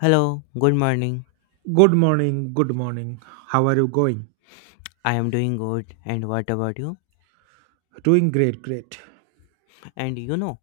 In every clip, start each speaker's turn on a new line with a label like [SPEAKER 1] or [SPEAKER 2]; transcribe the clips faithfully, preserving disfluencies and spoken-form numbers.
[SPEAKER 1] Hello, good morning.
[SPEAKER 2] Good morning, good morning. How are you going?
[SPEAKER 1] I am doing good. And what about you?
[SPEAKER 2] Doing great, great.
[SPEAKER 1] And you know,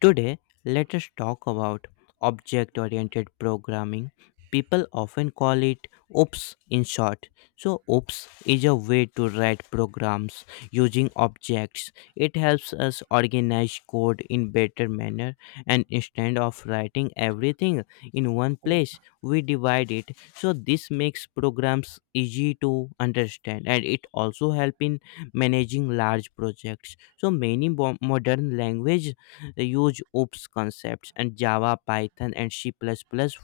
[SPEAKER 1] today let us talk about object oriented programming. People often call it OOPS in short. So, OOPS is a way to write programs using objects. It helps us organize code in better manner, and instead of writing everything in one place, we divide it. So this makes programs easy to understand, and it also help in managing large projects. So many bo- modern language use OOPs concepts, and Java, Python, and C++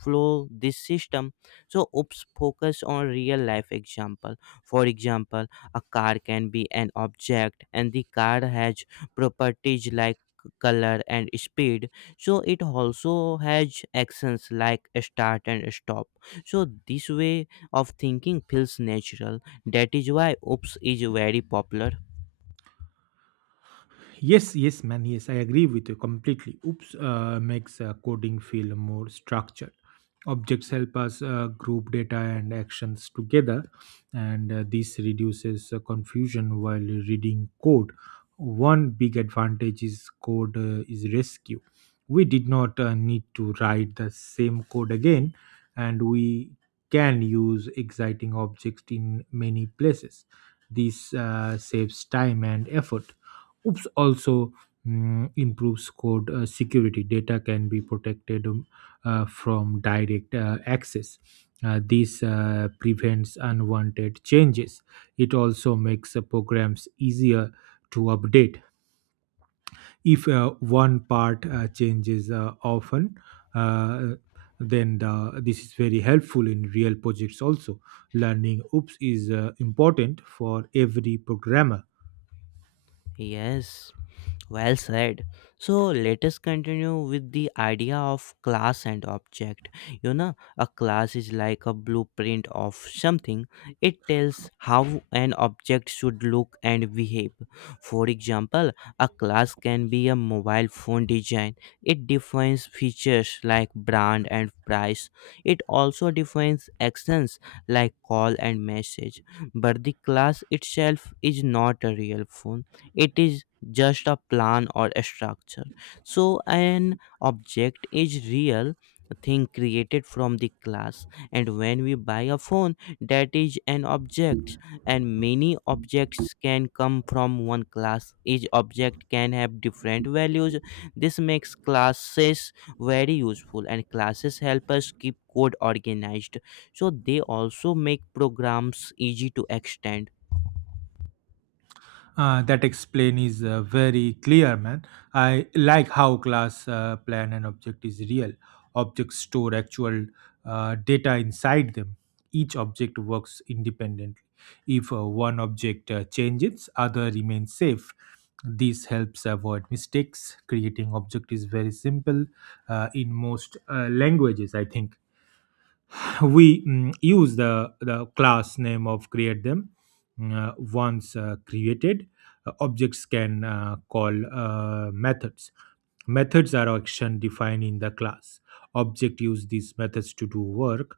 [SPEAKER 1] flow this system. So OOPs focus on real life example. For example, a car can be an object, and the car has properties like color and speed. So it also has actions like start and stop. So this way of thinking feels natural. That is why oops is very popular.
[SPEAKER 2] Yes, yes, man. Yes, I agree with you completely. Oops uh, makes uh, coding feel more structured. Objects help us uh, group data and actions together, and uh, this reduces uh, confusion while reading code. One big advantage is code uh, is rescue. We did not uh, need to write the same code again, and we can use exciting objects in many places. This uh, saves time and effort Oops also mm, improves code uh, security. Data can be protected um, uh, from direct uh, access. Uh, this uh, prevents unwanted changes. It also makes uh, programs easier to update. If uh, one part uh, changes uh, often, uh, then the, this is very helpful in real projects also. Learning OOPS is uh, important for every programmer.
[SPEAKER 1] Yes. Well said. So let us continue with the idea of class and object. You know, a class is like a blueprint of something. It tells how an object should look and behave. For example, a class can be a mobile phone design. It defines features like brand and price. It also defines actions like call and message. But the class itself is not a real phone. It is just a plan or a structure. So an object is real thing created from the class. And when we buy a phone, that is an object, and many objects can come from one class. Each object can have different values. This makes classes very useful, and classes help us keep code organized. So they also make programs easy to extend.
[SPEAKER 2] Uh, that explain is uh, very clear, man. I like how class uh, plan and object is real. Objects store actual uh, data inside them. Each object works independently. If uh, one object uh, changes, other remains safe. This helps avoid mistakes. Creating object is very simple uh, in most uh, languages, I think we mm, use the, the class name of create them Uh, once uh, created uh, objects can uh, call uh, methods. Methods are action defined in the class. Object use these methods to do work.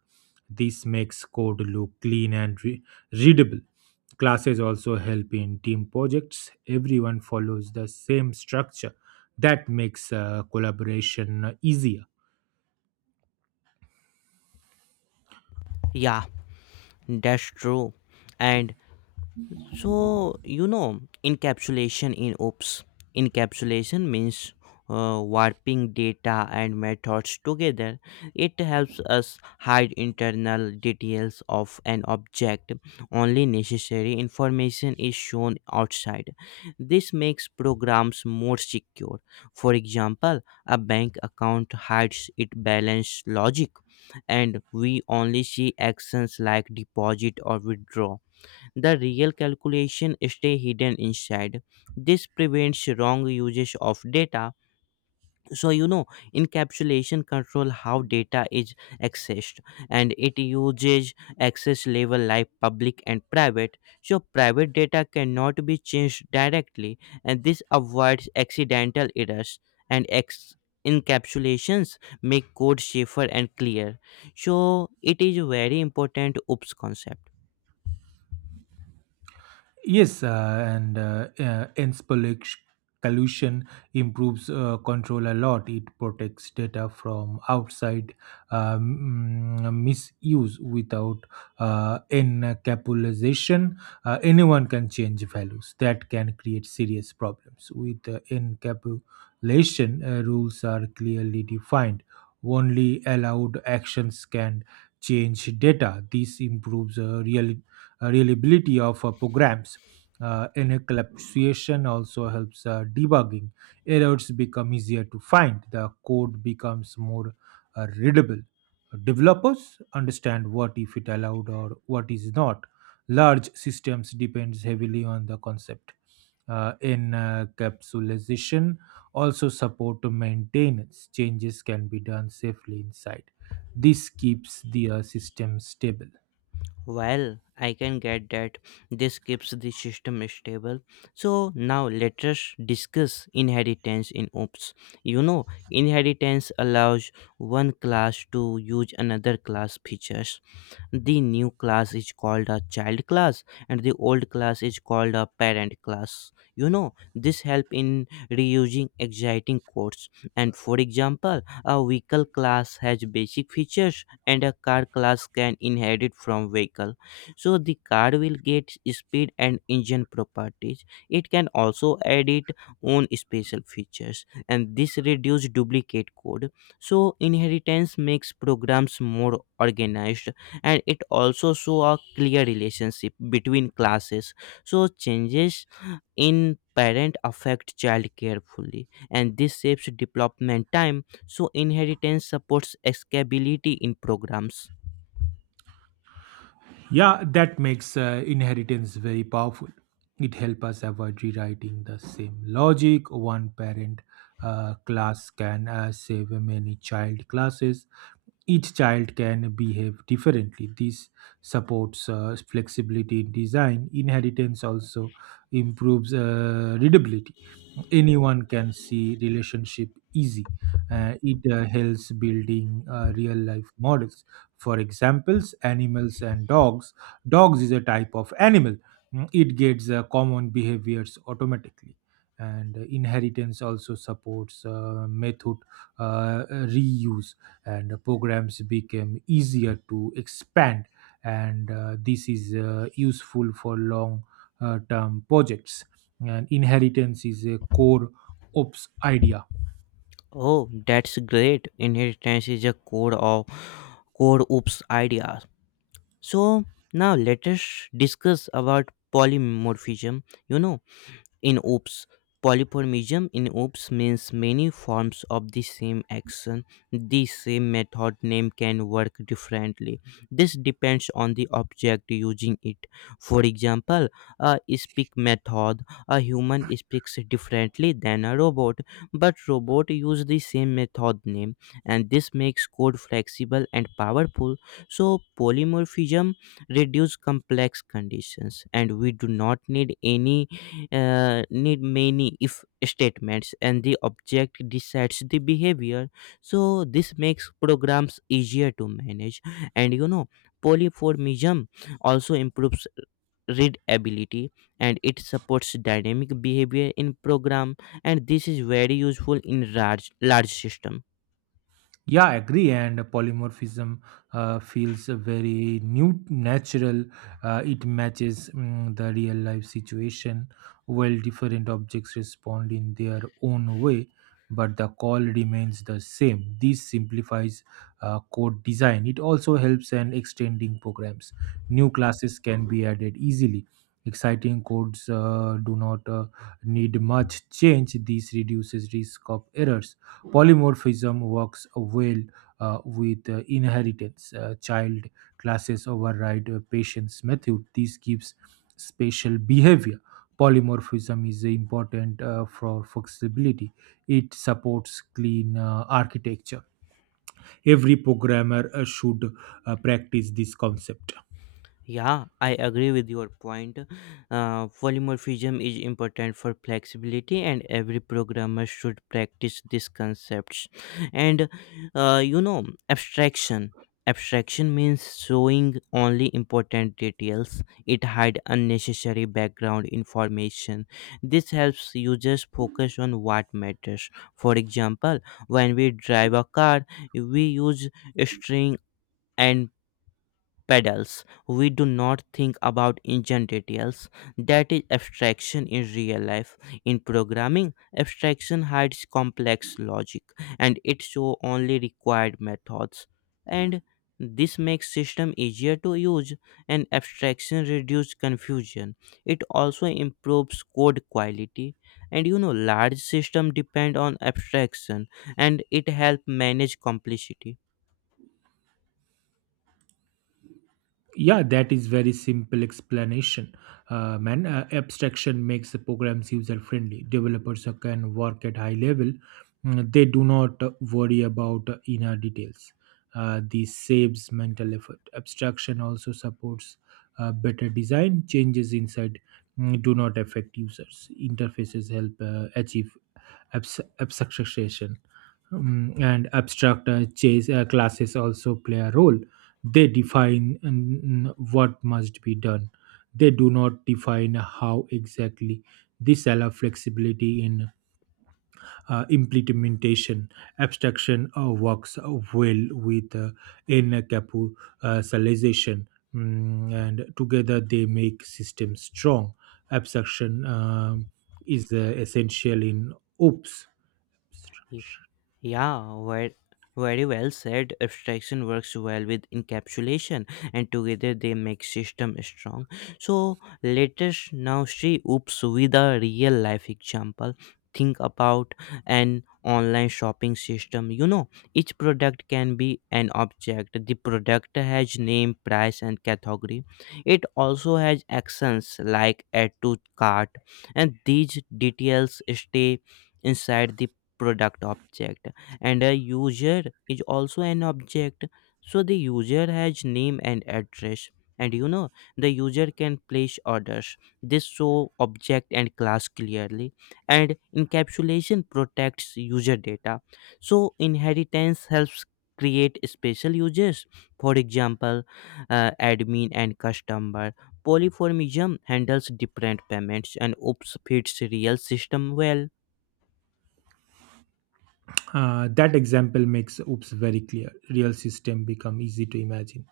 [SPEAKER 2] This makes code look clean and re- readable. Classes also help in team projects. Everyone follows the same structure. That makes uh, collaboration easier.
[SPEAKER 1] Yeah, that's true. And so, you know, encapsulation in OOPS. Encapsulation means uh, warping data and methods together. It helps us hide internal details of an object. Only necessary information is shown outside. This makes programs more secure. For example, a bank account hides its balance logic, and we only see actions like deposit or withdraw. The real calculation stay hidden inside. This prevents wrong usage of data. So you know encapsulation control how data is accessed, and it uses access level like public and private. So private data cannot be changed directly, and this avoids accidental errors. And ex- encapsulations make code safer and clear. So it is very important oops concept.
[SPEAKER 2] Yes, uh, and uh, uh, ends pollux- pollution improves uh, control a lot. It protects data from outside um, mm, misuse without uh, encapsulation. Uh, anyone can change values. That can create serious problems. With uh, encapsulation, uh, rules are clearly defined. Only allowed actions can change data. This improves uh, real uh, reliability of uh, programs. Uh, encapsulation also helps uh, debugging. Errors become easier to find. The code becomes more uh, readable. Developers understand what if it allowed or what is not. Large systems depends heavily on the concept. Uh, encapsulation also support maintenance. Changes can be done safely inside. This keeps the uh, system stable.
[SPEAKER 1] Well, I can get that. This keeps the system stable. So now let us discuss inheritance in OOPS. You know, inheritance allows one class to use another class features. The new class is called a child class, and the old class is called a parent class. You know, this help in reusing exciting codes. And for example, a vehicle class has basic features, and a car class can inherit from vehicle. So the car will get speed and engine properties. It can also add its own special features, and this reduce duplicate code. So inheritance makes programs more organized, and it also show a clear relationship between classes. So changes in parent affect child carefully, and this shapes development time. So inheritance supports escapability in programs.
[SPEAKER 2] Yeah, that makes uh, inheritance very powerful. It helps us avoid rewriting the same logic. One parent uh, class can uh, save many child classes. Each child can behave differently. This supports uh, flexibility in design. Inheritance also improves uh, readability. Anyone can see relationship easy. Uh, it uh, helps building uh, real life models, for examples animals and dogs dogs is a type of animal. Mm, it gets uh, common behaviors automatically, and uh, inheritance also supports uh, method uh, reuse, and programs became easier to expand, and uh, this is uh, useful for long uh, term projects. And inheritance is a core ops idea.
[SPEAKER 1] Oh, that's great. Inheritance is a core of core oops idea. So now let us discuss about polymorphism. You know in oops, polyformism in oops means many forms of the same action. The same method name can work differently. This depends on the object using it. For example, a speak method, a human speaks differently than a robot, but robot use the same method name. And this makes code flexible and powerful. So polymorphism reduce complex conditions, and we do not need any uh, need many if statements, and the object decides the behavior. So this makes programs easier to manage. And you know, polymorphism also improves readability, and it supports dynamic behavior in program. And this is very useful in large large system.
[SPEAKER 2] Yeah, I agree. And polymorphism uh, feels very new, natural. Uh, it matches mm, the real life situation, while different objects respond in their own way, but the call remains the same. This simplifies uh, code design. It also helps in extending programs. New classes can be added easily. Exciting codes uh, do not uh, need much change. This reduces risk of errors. Polymorphism works well uh, with uh, inheritance. Uh, child classes override a patient's method. This gives spatial behavior. Polymorphism is important uh, for flexibility. It supports clean uh, architecture. Every programmer uh, should uh, practice this concept.
[SPEAKER 1] Yeah, I agree with your point. Uh, polymorphism is important for flexibility, and every programmer should practice these concepts. And uh, you know, abstraction. Abstraction means showing only important details. It hides unnecessary background information. This helps users focus on what matters. For example, when we drive a car, we use string and pedals. We do not think about engine details. That is abstraction in real life. In programming, abstraction hides complex logic, and it shows only required methods. And this makes system easier to use, and abstraction reduces confusion. It also improves code quality. And you know, large system depend on abstraction, and it help manage complexity.
[SPEAKER 2] Yeah, that is very simple explanation, uh, man. Uh, abstraction makes the programs user friendly. Developers who can work at high level mm, they do not uh, worry about uh, inner details. Uh, this saves mental effort. Abstraction also supports uh, better design. Changes inside mm, do not affect users interfaces. Help uh, achieve abs- abstraction. Um, and abstract uh, chase uh, classes also play a role. They define mm, what must be done. They do not define how exactly. This allows flexibility in uh, implementation. Abstraction uh, works uh, well with uh, in Mm, and together they make systems strong. Abstraction um, is uh, essential in oops.
[SPEAKER 1] Yeah, very, very well said. Abstraction works well with encapsulation, and together they make system strong. So let us now see oops with a real life example. Think about an online shopping system. You know, each product can be an object. The product has name, price, and category. It also has actions like add to cart, and these details stay inside the product object. And a user is also an object. So the user has name and address. And you know, the user can place orders. This show object and class clearly, and encapsulation protects user data. So inheritance helps create special users. For example, uh, admin and customer. Polyformism handles different payments, and oops fits real system well.
[SPEAKER 2] Uh, that example makes oops very clear. Real system become easy to imagine.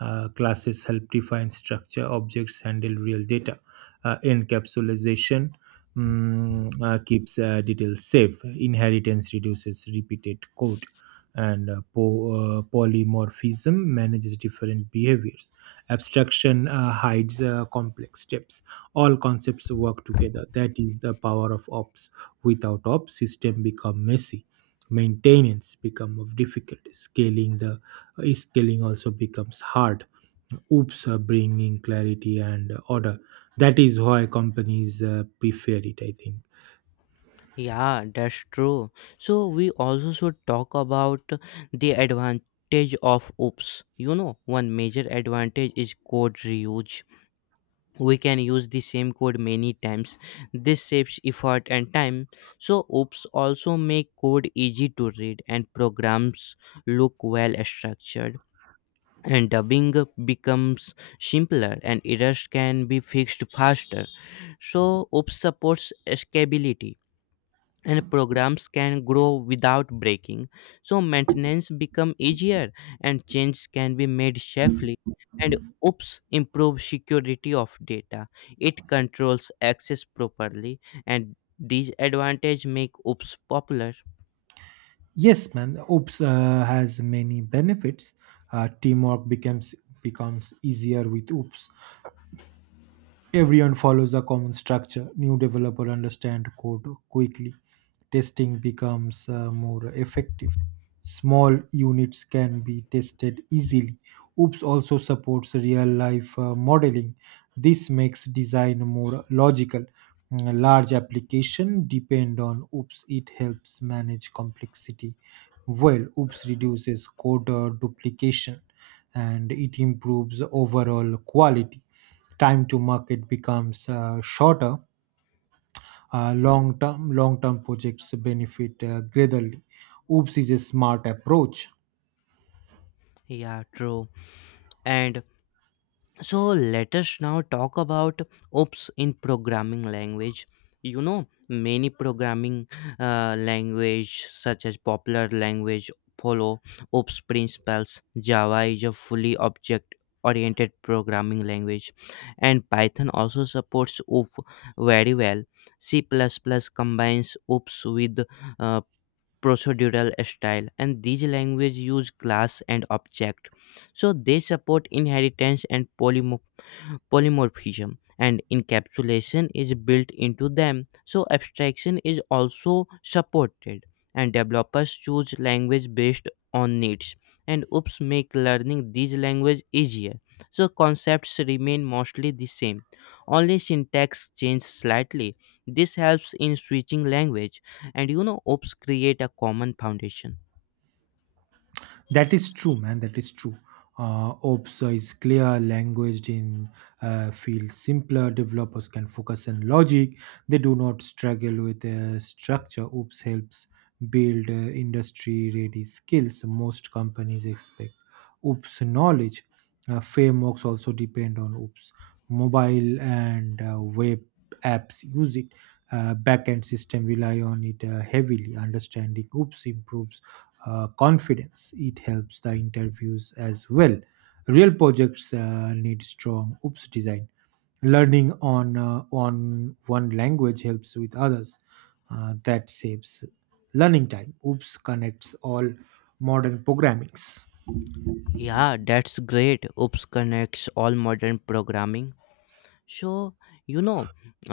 [SPEAKER 2] Uh, classes help define structure. Objects handle real data. Uh, encapsulation mm, uh, keeps uh, details safe. Inheritance reduces repeated code, and uh, po- uh, polymorphism manages different behaviors. Abstraction uh, hides uh, complex steps. All concepts work together. That is the power of ops. Without ops, system become messy. Maintenance become of difficult. scaling the uh, scaling also becomes hard. Oops uh, bringing clarity and uh, order. That is why companies uh, prefer it, I think.
[SPEAKER 1] Yeah, that's true. So we also should talk about the advantage of OOPs. You know, one major advantage is code reuse. We can use the same code many times. This saves effort and time. So OOPs also make code easy to read, and programs look well structured. And dubbing becomes simpler, and errors can be fixed faster. So OOPs supports scalability, and programs can grow without breaking. So maintenance become easier, and changes can be made safely. And oops improve security of data. It controls access properly, and these advantage make oops popular.
[SPEAKER 2] Yes, man. Oops uh, has many benefits. Uh, teamwork becomes becomes easier with Oops. Everyone follows a common structure. New developer understand code quickly. Testing becomes uh, more effective. Small units can be tested easily. OOPS also supports real life uh, modeling. This makes design more logical. Mm, Large application depend on OOPS. It helps manage complexity well. OOPS reduces code uh, duplication, and it improves overall quality. Time to market becomes uh, shorter. uh, long-term long-term projects benefit uh, greatly. Oops is a smart approach.
[SPEAKER 1] Yeah, true. And so let us now talk about oops in programming language. You know, many programming uh, language such as popular language follow oops principles. Java is a fully object oriented programming language, and Python also supports O O P very well. C++ combines oops with uh, procedural style, and these languages use class and object. So they support inheritance and polymorphism. Polymorphism and encapsulation is built into them. So abstraction is also supported, and developers choose language based on needs. And oops make learning these language easier. So concepts remain mostly the same. Only syntax changes slightly. This helps in switching language. And you know, oops create a common foundation.
[SPEAKER 2] That is true, man. That is true. Uh, ops is clear. Language in uh, feel simpler. Developers can focus on logic. They do not struggle with uh, structure. Oops helps build uh, industry-ready skills. Most companies expect oops knowledge. Uh, frameworks also depend on oops. Mobile and uh, web apps use it. Uh, backend system rely on it uh, heavily. Understanding oops improves uh, confidence. It helps the interviews as well. Real projects uh, need strong oops design. Learning on uh, on one language helps with others. Uh, that saves learning time. Oops connects all modern programmings.
[SPEAKER 1] Yeah, that's great. Oops connects all modern programming. So, you know,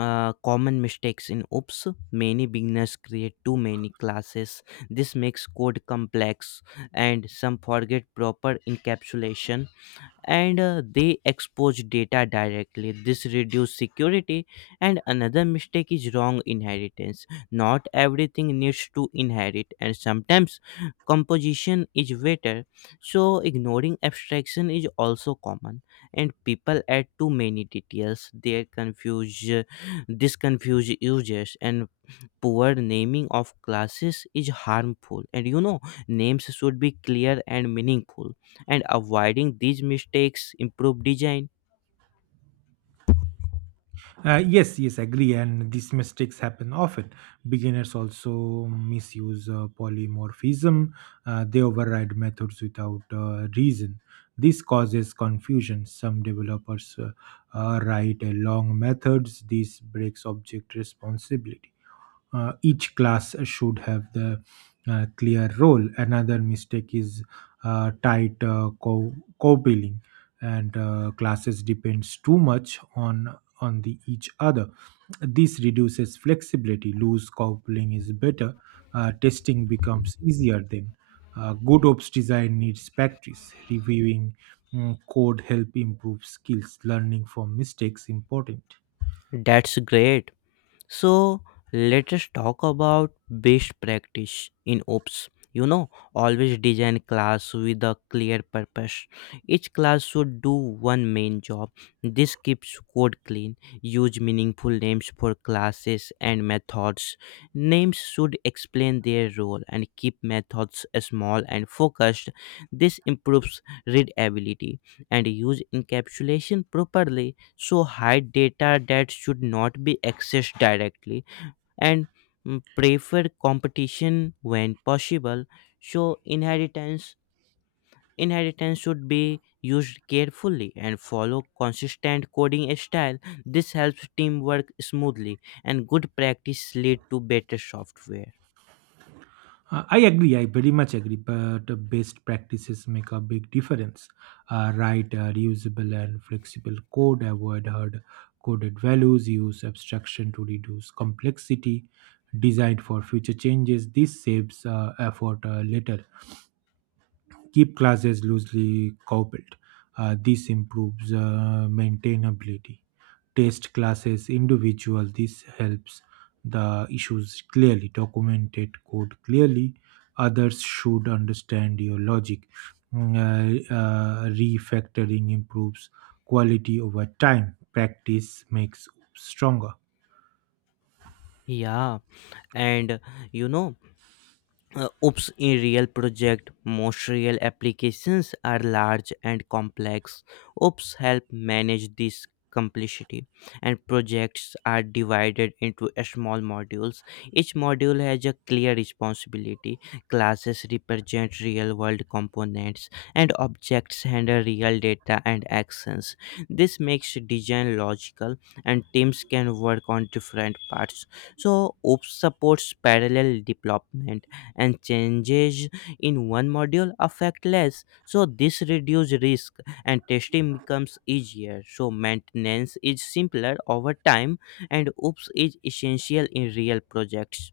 [SPEAKER 1] uh, common mistakes in OOPS, many beginners create too many classes. This makes code complex, and some forget proper encapsulation, and uh, they expose data directly. This reduces security. And another mistake is wrong inheritance. Not everything needs to inherit, and sometimes composition is better. So ignoring abstraction is also common, and people add too many details they confuse This confuse users. And poor naming of classes is harmful. And you know, names should be clear and meaningful, and avoiding these mistakes improve design.
[SPEAKER 2] Uh, yes, yes, agree. And these mistakes happen often. Beginners also misuse uh, polymorphism. Uh, they override methods without uh, reason. This causes confusion. Some developers uh, uh, write uh, long methods. This breaks object responsibility. uh, each class should have the uh, clear role. Another mistake is uh, tight uh, co- co-billing, and uh, classes depends too much on on the each other. This reduces flexibility. Loose coupling is better. Uh, testing becomes easier then. Uh, good ops design needs practice. Reviewing mm, code help improve skills. Learning from mistakes important.
[SPEAKER 1] That's great. So let us talk about best practice in ops. You know, always design class with a clear purpose. Each class should do one main job. This keeps code clean. Use meaningful names for classes and methods. Names should explain their role, and keep methods small and focused. This improves readability. And use encapsulation properly. So hide data that should not be accessed directly. And mm, prefer competition when possible. So inheritance inheritance should be used carefully, and follow consistent coding style. This helps teamwork smoothly, and good practice lead to better software.
[SPEAKER 2] Uh, I agree. I very much agree. But uh, best practices make a big difference. Uh, write uh, reusable and flexible code. Avoid hard coded values. Use abstraction to reduce complexity. Designed for future changes. This saves uh, effort uh, later. Keep classes loosely coupled. Uh, this improves uh, maintainability. Test classes individual. This helps the issues clearly. Documented code clearly. Others should understand your logic. Mm, Uh, uh, refactoring improves quality over time. Practice makes stronger.
[SPEAKER 1] Yeah. And you know, uh, oops in real project, most real applications are large and complex. Oops help manage this complexity, and projects are divided into small modules. Each module has a clear responsibility. Classes represent real world components, and objects handle real data and actions. This makes design logical, and teams can work on different parts. So oops supports parallel development, and changes in one module affect less, so this reduces risk. And testing becomes easier, so maintenance is simpler over time. And oops is essential in real projects.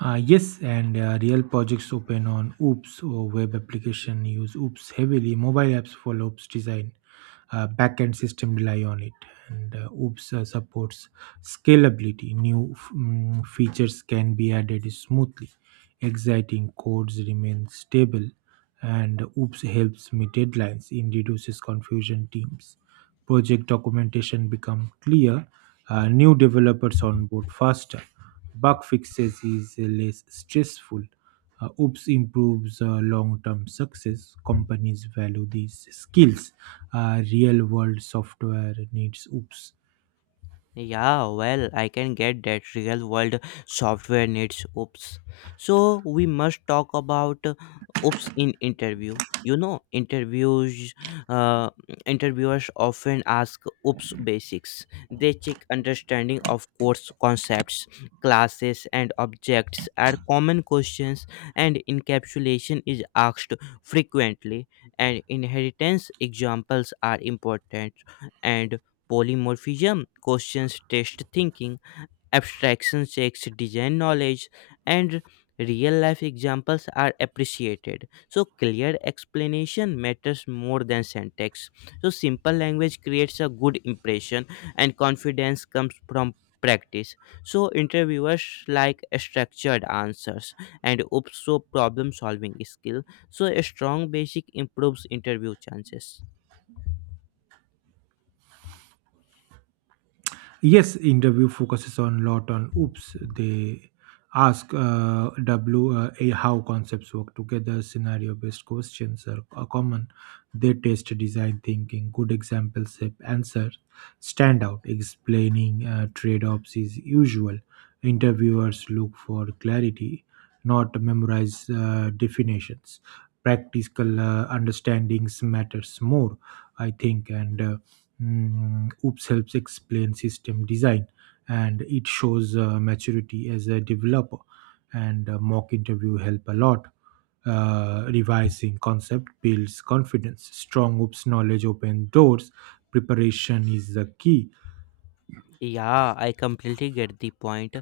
[SPEAKER 2] Uh, yes, and uh, real projects open on Oops, or web application use Oops heavily. Mobile apps follow Oops design. Uh, backend system rely on it, and uh, Oops uh, supports scalability. New f- mm, features can be added smoothly. Exciting codes remain stable, and Oops helps meet deadlines. It reduces confusion teams. Project documentation become clear. uh, new developers on board faster. Bug fixes is less stressful. uh, oops improves uh, long-term success. Companies value these skills. Uh, real-world software needs oops.
[SPEAKER 1] Yeah, well, I can get that. Real world software needs oops. So we must talk about uh, oops in interview. You know, interviews, uh, interviewers often ask oops basics. They check understanding of course concepts. Classes and objects are common questions, and encapsulation is asked frequently. And inheritance examples are important. And polymorphism questions test thinking. Abstraction checks design knowledge, and real life examples are appreciated. So clear explanation matters more than syntax. So simple language creates a good impression, and confidence comes from practice. So interviewers like structured answers, and also problem solving skill. So a strong basic improves interview chances.
[SPEAKER 2] Yes, interview focuses on lot on oops. They ask uh, W uh, A how concepts work together. Scenario based questions are, are common. They test design thinking. Good examples help answer stand out. Explaining uh, trade offs is usual. Interviewers look for clarity, not memorize uh, definitions. Practical uh, understandings matters more, I think. And. Uh, mm, oops helps explain system design, and it shows uh, maturity as a developer. And uh, mock interview help a lot. uh, revising concept builds confidence. Strong oops knowledge open doors. Preparation is the key.
[SPEAKER 1] Yeah, I completely get the point.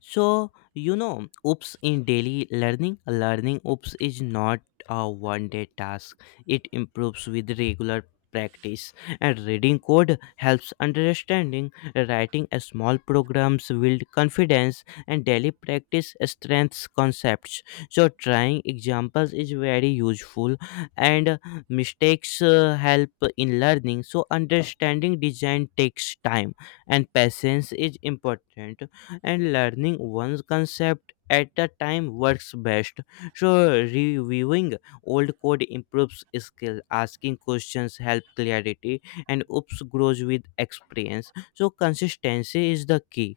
[SPEAKER 1] So, you know, oops in daily learning, learning oops is not a one day task. It improves with regular practice, and reading code helps understanding. Writing a small programs build confidence, and daily practice strengths concepts. So trying examples is very useful. And uh, mistakes uh, help in learning. So understanding design takes time, and patience is important. And learning one's concept at a time works best. So reviewing old code improves skill. Asking questions help clarity, and oops grows with experience. So consistency is the key.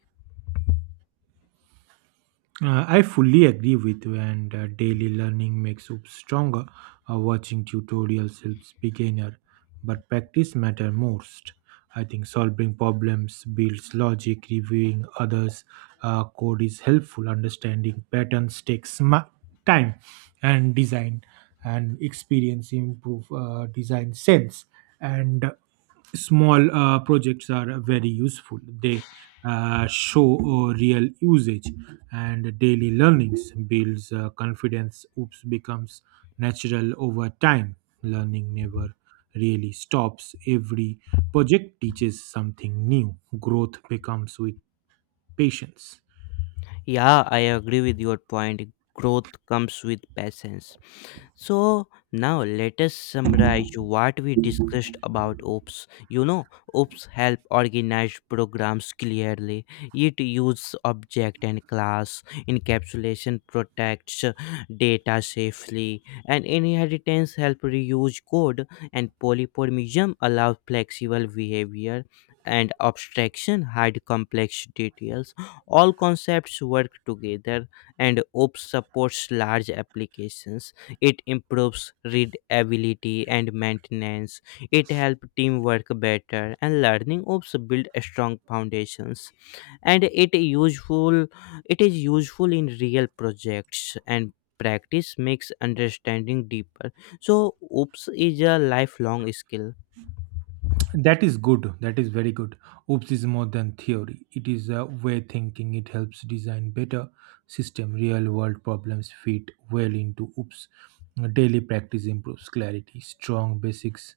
[SPEAKER 2] Uh, I fully agree with you, and uh, daily learning makes you stronger. Uh, watching tutorials helps beginner, but practice matter most. I think solving problems builds logic. Reviewing others' uh, code is helpful. Understanding patterns takes ma- time, and design and experience improve uh, design sense. And small uh, projects are very useful. They uh, show uh, real usage, and daily learnings builds uh, confidence. Oops becomes natural over time. Learning never really stops. Every project teaches something new. Growth becomes with patience.
[SPEAKER 1] Yeah, I agree with your point. Growth comes with patience. So now let us summarize what we discussed about OPS. You know, OPS help organize programs clearly. It uses object and class. Encapsulation protects data safely, and inheritance help reuse code. And polymorphism allows flexible behavior, and abstraction hide complex details. All concepts work together, and OPS supports large applications. It improves readability and maintenance. It helps teamwork better, and learning ops build strong foundations. And it useful it is useful in real projects, and practice makes understanding deeper. So ops is a lifelong skill.
[SPEAKER 2] That is good. That is very good. Oops is more than theory. It is a way thinking. It helps design better system. Real world problems fit well into oops. Daily practice improves clarity. Strong basics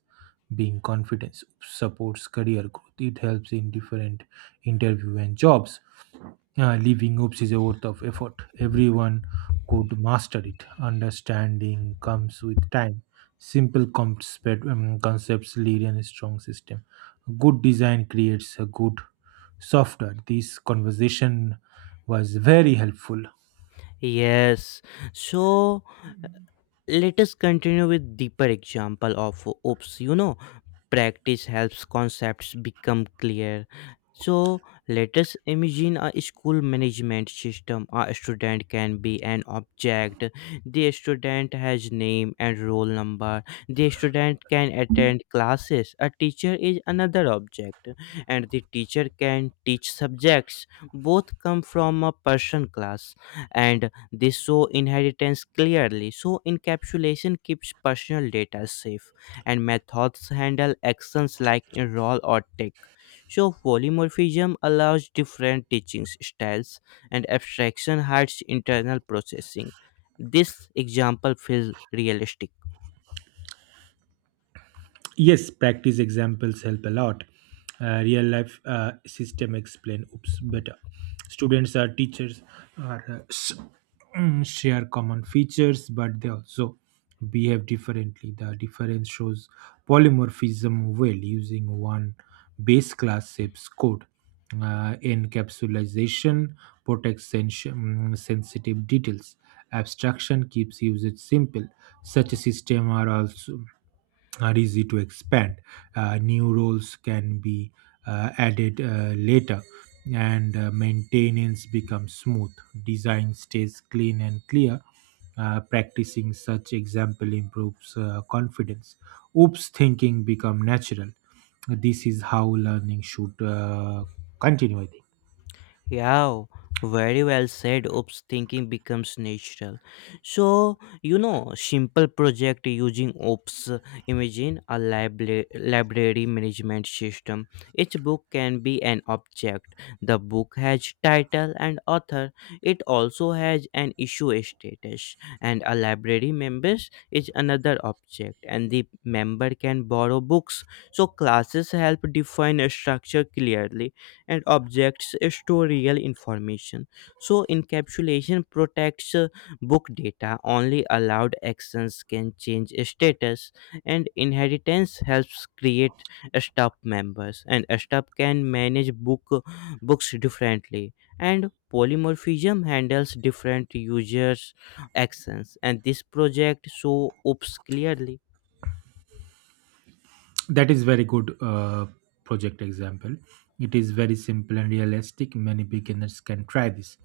[SPEAKER 2] being confidence. Oops supports career growth. It helps in different interview and jobs. Yeah, living oops is a worth of effort. Everyone could master it. Understanding comes with time. Simple concept, um, concepts lead in a strong system. Good design creates a good software. This conversation was very helpful.
[SPEAKER 1] Yes. So let us continue with deeper example of ops. You know, practice helps concepts become clear. So let us imagine a school management system. A student can be an object. The student has name and roll number. The student can attend classes. A teacher is another object, and the teacher can teach subjects. Both come from a person class, and they show inheritance clearly. So encapsulation keeps personal data safe, and methods handle actions like enroll or take. So polymorphism allows different teaching styles, and abstraction hides internal processing. This example feels realistic.
[SPEAKER 2] Yes, practice examples help a lot. uh, real life uh, system explain oops better. Students or teachers are uh, s- mm, share common features, but they also behave differently. The difference shows polymorphism well. Using one base class shapes code. uh, encapsulation protects sens- mm, sensitive details. Abstraction keeps usage simple. Such a system are also are easy to expand. Uh, new roles can be uh, added uh, later, and uh, maintenance becomes smooth. Design stays clean and clear. Uh, practicing such example improves uh, confidence. Oops thinking become natural. This is how learning should uh, continue, I think.
[SPEAKER 1] Yeah, very well said. Oops, thinking becomes natural. So, you know, simple project using Oops. Imagine a libra- library management system. Each book can be an object. The book has title and author. It also has an issue status. And a library members is another object. And the member can borrow books. So classes help define a structure clearly, and objects store real information. So encapsulation protects uh, book data. Only allowed actions can change status, and inheritance helps create staff members, and staff can manage book books differently. And polymorphism handles different users' actions, and this project show oops clearly.
[SPEAKER 2] That is very good uh, project example. It is very simple and realistic. Many beginners can try this.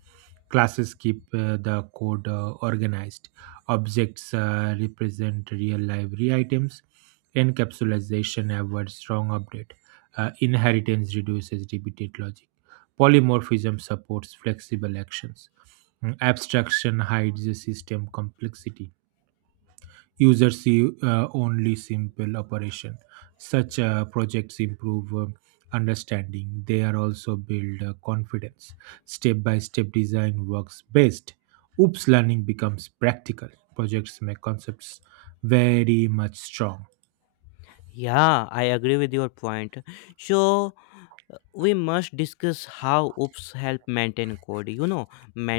[SPEAKER 2] Classes keep uh, the code uh, organized. Objects uh, represent real library items. Encapsulation avoids strong update. uh, inheritance reduces repeated logic. Polymorphism supports flexible actions. Mm, abstraction hides the system complexity. Users see uh, only simple operation. Such uh, projects improve uh, understanding. They are also build uh, confidence. Step by step design works best. Oops learning becomes practical. Projects make concepts very much strong.
[SPEAKER 1] Yeah, I agree with your point. So we must discuss how oops help maintain code. You know,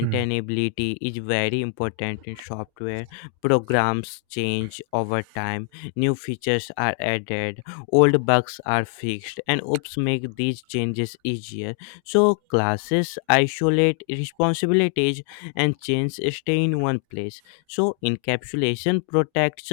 [SPEAKER 2] Hmm.
[SPEAKER 1] is very important in software. Programs change over time. New features are added, old bugs are fixed, and oops make these changes easier. So classes isolate responsibilities, and change stay in one place. So encapsulation protects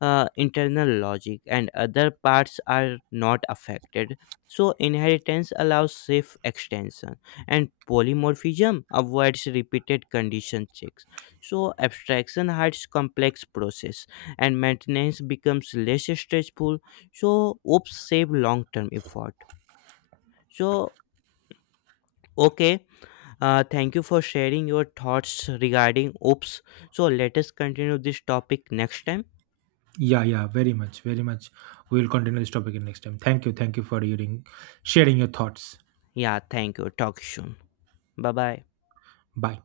[SPEAKER 1] uh, internal logic, and other parts are not affected. So inheritance allows safe extension, and polymorphism avoids repeated condition checks. So abstraction hides complex process, and maintenance becomes less stressful. So ops save long-term effort. So okay, uh, thank you for sharing your thoughts regarding ops. So let us continue this topic next time.
[SPEAKER 2] Yeah, yeah, very much, very much. We will continue this topic in next time. Thank you, thank you for hearing, sharing your thoughts.
[SPEAKER 1] Yeah, thank you. Talk soon. Bye bye.
[SPEAKER 2] Bye.